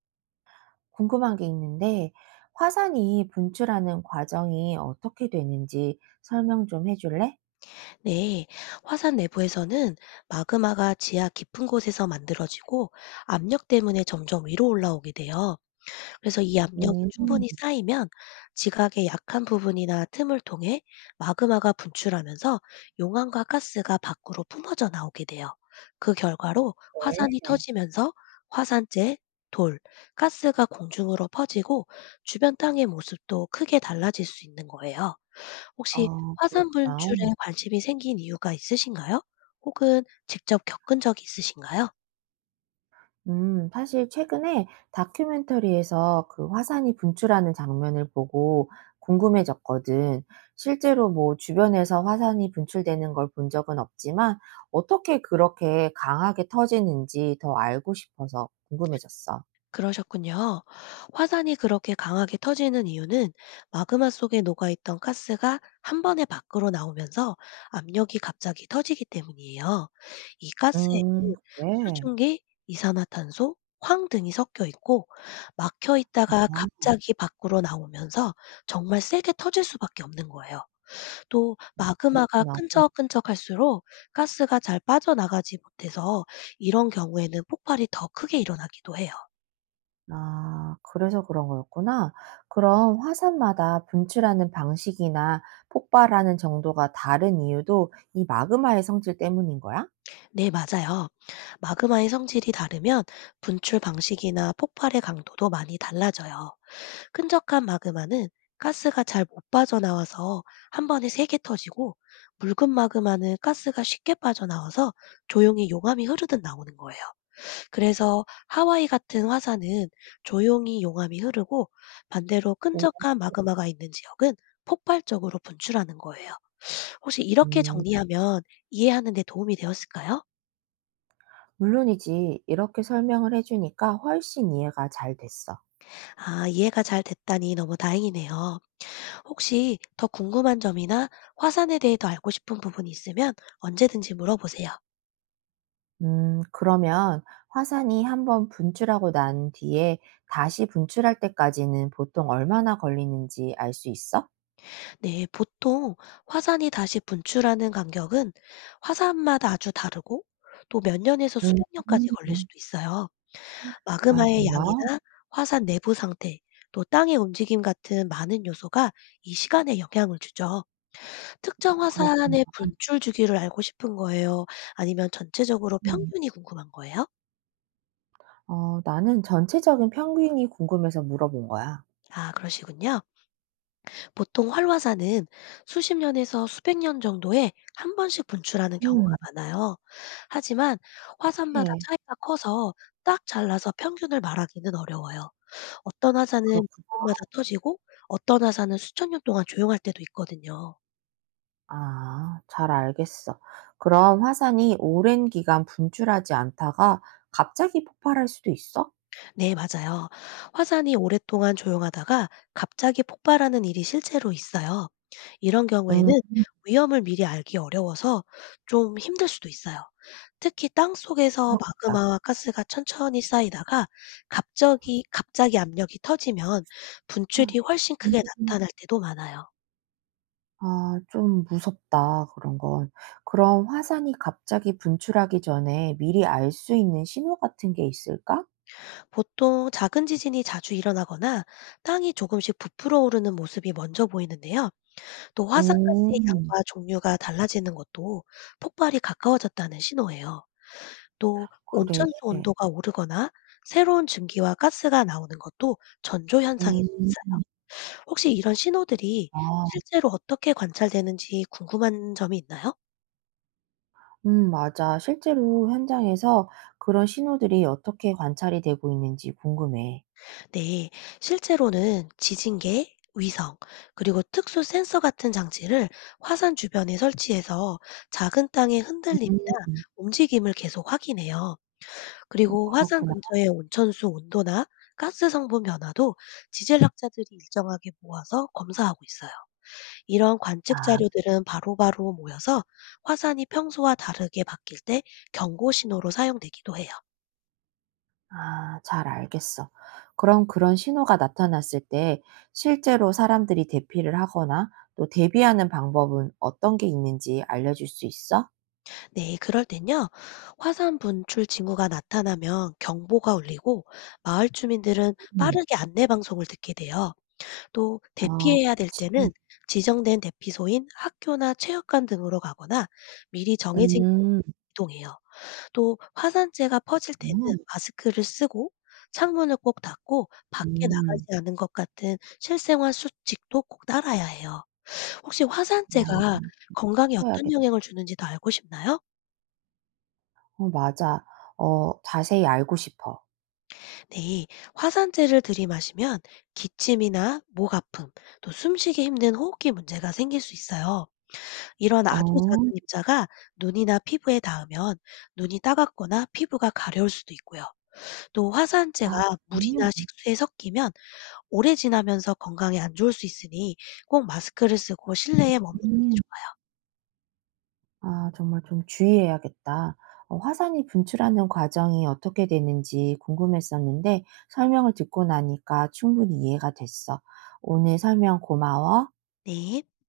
궁금한 게 있는데, 화산이 분출하는 과정이 어떻게 되는지 설명 좀 해줄래? 네, 화산 내부에서는 마그마가 지하 깊은 곳에서 만들어지고 압력 때문에 점점 위로 올라오게 돼요. 그래서 이 압력이 음, 음. 충분히 쌓이면 지각의 약한 부분이나 틈을 통해 마그마가 분출하면서 용암과 가스가 밖으로 뿜어져 나오게 돼요. 그 결과로 화산이 네. 터지면서 화산재, 돌, 가스가 공중으로 퍼지고 주변 땅의 모습도 크게 달라질 수 있는 거예요. 혹시 어, 화산 그렇구나. 분출에 관심이 생긴 이유가 있으신가요? 혹은 직접 겪은 적이 있으신가요? 사실 최근에 다큐멘터리에서 그 화산이 분출하는 장면을 보고 궁금해졌거든. 실제로 뭐 주변에서 화산이 분출되는 걸 본 적은 없지만 어떻게 그렇게 강하게 터지는지 더 알고 싶어서 궁금해졌어. 그러셨군요. 화산이 그렇게 강하게 터지는 이유는 마그마 속에 녹아있던 가스가 한 번에 밖으로 나오면서 압력이 갑자기 터지기 때문이에요. 이 가스에는 그래. 수증기, 이산화탄소, 황 등이 섞여 있고 막혀 있다가 아, 갑자기 밖으로 나오면서 정말 세게 터질 수밖에 없는 거예요. 또 마그마가 그렇구나. 끈적끈적할수록 가스가 잘 빠져나가지 못해서 이런 경우에는 폭발이 더 크게 일어나기도 해요. 아, 그래서 그런 거였구나. 그럼 화산마다 분출하는 방식이나 폭발하는 정도가 다른 이유도 이 마그마의 성질 때문인 거야? 네, 맞아요. 마그마의 성질이 다르면 분출 방식이나 폭발의 강도도 많이 달라져요. 끈적한 마그마는 가스가 잘 못 빠져나와서 한 번에 세게 터지고 묽은 마그마는 가스가 쉽게 빠져나와서 조용히 용암이 흐르듯 나오는 거예요. 그래서 하와이 같은 화산은 조용히 용암이 흐르고 반대로 오. 끈적한 마그마가 있는 지역은 폭발적으로 분출하는 거예요. 혹시 이렇게 알겠어. 정리하면 이해하는 데 도움이 되었을까요? 물론이지. 이렇게 설명을 해 주니까 훨씬 이해가 잘 됐어. 아, 이해가 잘 됐다니 너무 다행이네요. 혹시 더 궁금한 점이나 화산에 대해 더 알고 싶은 부분이 있으면 언제든지 물어보세요. 그러면 화산이 한번 분출하고 난 뒤에 다시 분출할 때까지는 보통 얼마나 걸리는지 알 수 있어? 네, 보통 화산이 다시 분출하는 간격은 화산마다 아주 다르고 또 몇 년에서 음. 수백 년까지 걸릴 음. 수도 있어요. 아, 마그마의 정말? 양이나 화산 내부 상태, 또 땅의 움직임 같은 많은 요소가 이 시간에 영향을 주죠. 특정 그렇구나. 화산의 분출 주기를 알고 싶은 거예요? 아니면 전체적으로 평균이 궁금한 거예요? 어, 나는 전체적인 평균이 궁금해서 물어본 거야. 아, 그러시군요. 보통 활화산은 수십 년에서 수백 년 정도에 한 번씩 분출하는 경우가 음. 많아요. 하지만 화산마다 예. 차이가 커서 딱 잘라서 평균을 말하기는 어려워요. 어떤 화산은 그렇군. 마다 터지고 어떤 화산은 수천 년 동안 조용할 때도 있거든요. 아, 잘 알겠어. 그럼 화산이 오랜 기간 분출하지 않다가 갑자기 폭발할 수도 있어? 네, 맞아요. 화산이 오랫동안 조용하다가 갑자기 폭발하는 일이 실제로 있어요. 이런 음 경우에는 위험을 미리 알기 어려워서 좀 힘들 수도 있어요. 특히 땅 속에서 그렇겠다. 마그마와 가스가 천천히 쌓이다가 갑자기 압력이 터지면 분출이 훨씬 크게 음. 나타날 때도 많아요. 아, 좀 무섭다 그런 건. 그럼 화산이 갑자기 분출하기 전에 미리 알 수 있는 신호 같은 게 있을까? 보통 작은 지진이 자주 일어나거나 땅이 조금씩 부풀어 오르는 모습이 먼저 보이는데요. 또 화산가스의 음, 양과 종류가 달라지는 것도 폭발이 가까워졌다는 신호예요. 또 그래. 온천수 온도가 오르거나 새로운 증기와 가스가 나오는 것도 전조 현상일 수 음. 있어요. 혹시 이런 신호들이 아. 실제로 어떻게 관찰되는지 궁금한 점이 있나요? 맞아. 실제로 현장에서 그런 신호들이 어떻게 관찰이 되고 있는지 궁금해. 네, 실제로는 지진계, 위성, 그리고 특수 센서 같은 장치를 화산 주변에 설치해서 작은 땅의 흔들림이나 음. 움직임을 계속 확인해요. 어, 그리고 화산 그렇구나. 근처의 온천수 온도나 가스 성분 변화도 지질학자들이 일정하게 모아서 검사하고 있어요. 이런 관측 아, 자료들은 바로바로 모여서 화산이 평소와 다르게 바뀔 때 경고 신호로 사용되기도 해요. 아, 잘 알겠어. 그럼 그런 신호가 나타났을 때 실제로 사람들이 대피를 하거나 또 대비하는 방법은 어떤 게 있는지 알려줄 수 있어? 네, 그럴 땐요. 화산 분출 징후가 나타나면 경보가 울리고 마을 주민들은 음. 빠르게 안내 방송을 듣게 돼요. 또 아, 대피해야 될 때는 그치. 지정된 대피소인 학교나 체육관 등으로 가거나 미리 정해진 길로 음. 이동해요. 또 화산재가 퍼질 때는 그렇구나. 마스크를 쓰고 창문을 꼭 닫고 밖에 나가지 음, 않은 것 같은 실생활 수칙도 꼭 따라야 해요. 혹시 아, 화산재가 건강에 어떤 해봐야겠다. 영향을 주는지도 알고 싶나요? 어, 맞아. 어, 자세히 알고 싶어. 네, 화산재를 들이마시면 기침이나 목 아픔, 또 숨쉬기 힘든 호흡기 문제가 생길 수 있어요. 이런 아주 작은 어, 입자가 눈이나 피부에 닿으면 눈이 따갑거나 피부가 가려울 수도 있고요. 또 아, 화산재가 그럼요. 물이나 식수에 섞이면 오래 지나면서 건강에 안 좋을 수 있으니 꼭 마스크를 쓰고 실내에 머무는 게 음. 좋아요. 아, 정말 좀 주의해야겠다. 어, 화산이 분출하는 과정이 어떻게 되는지 궁금했었는데 설명을 듣고 나니까 충분히 이해가 됐어. 오늘 설명 고마워. 네.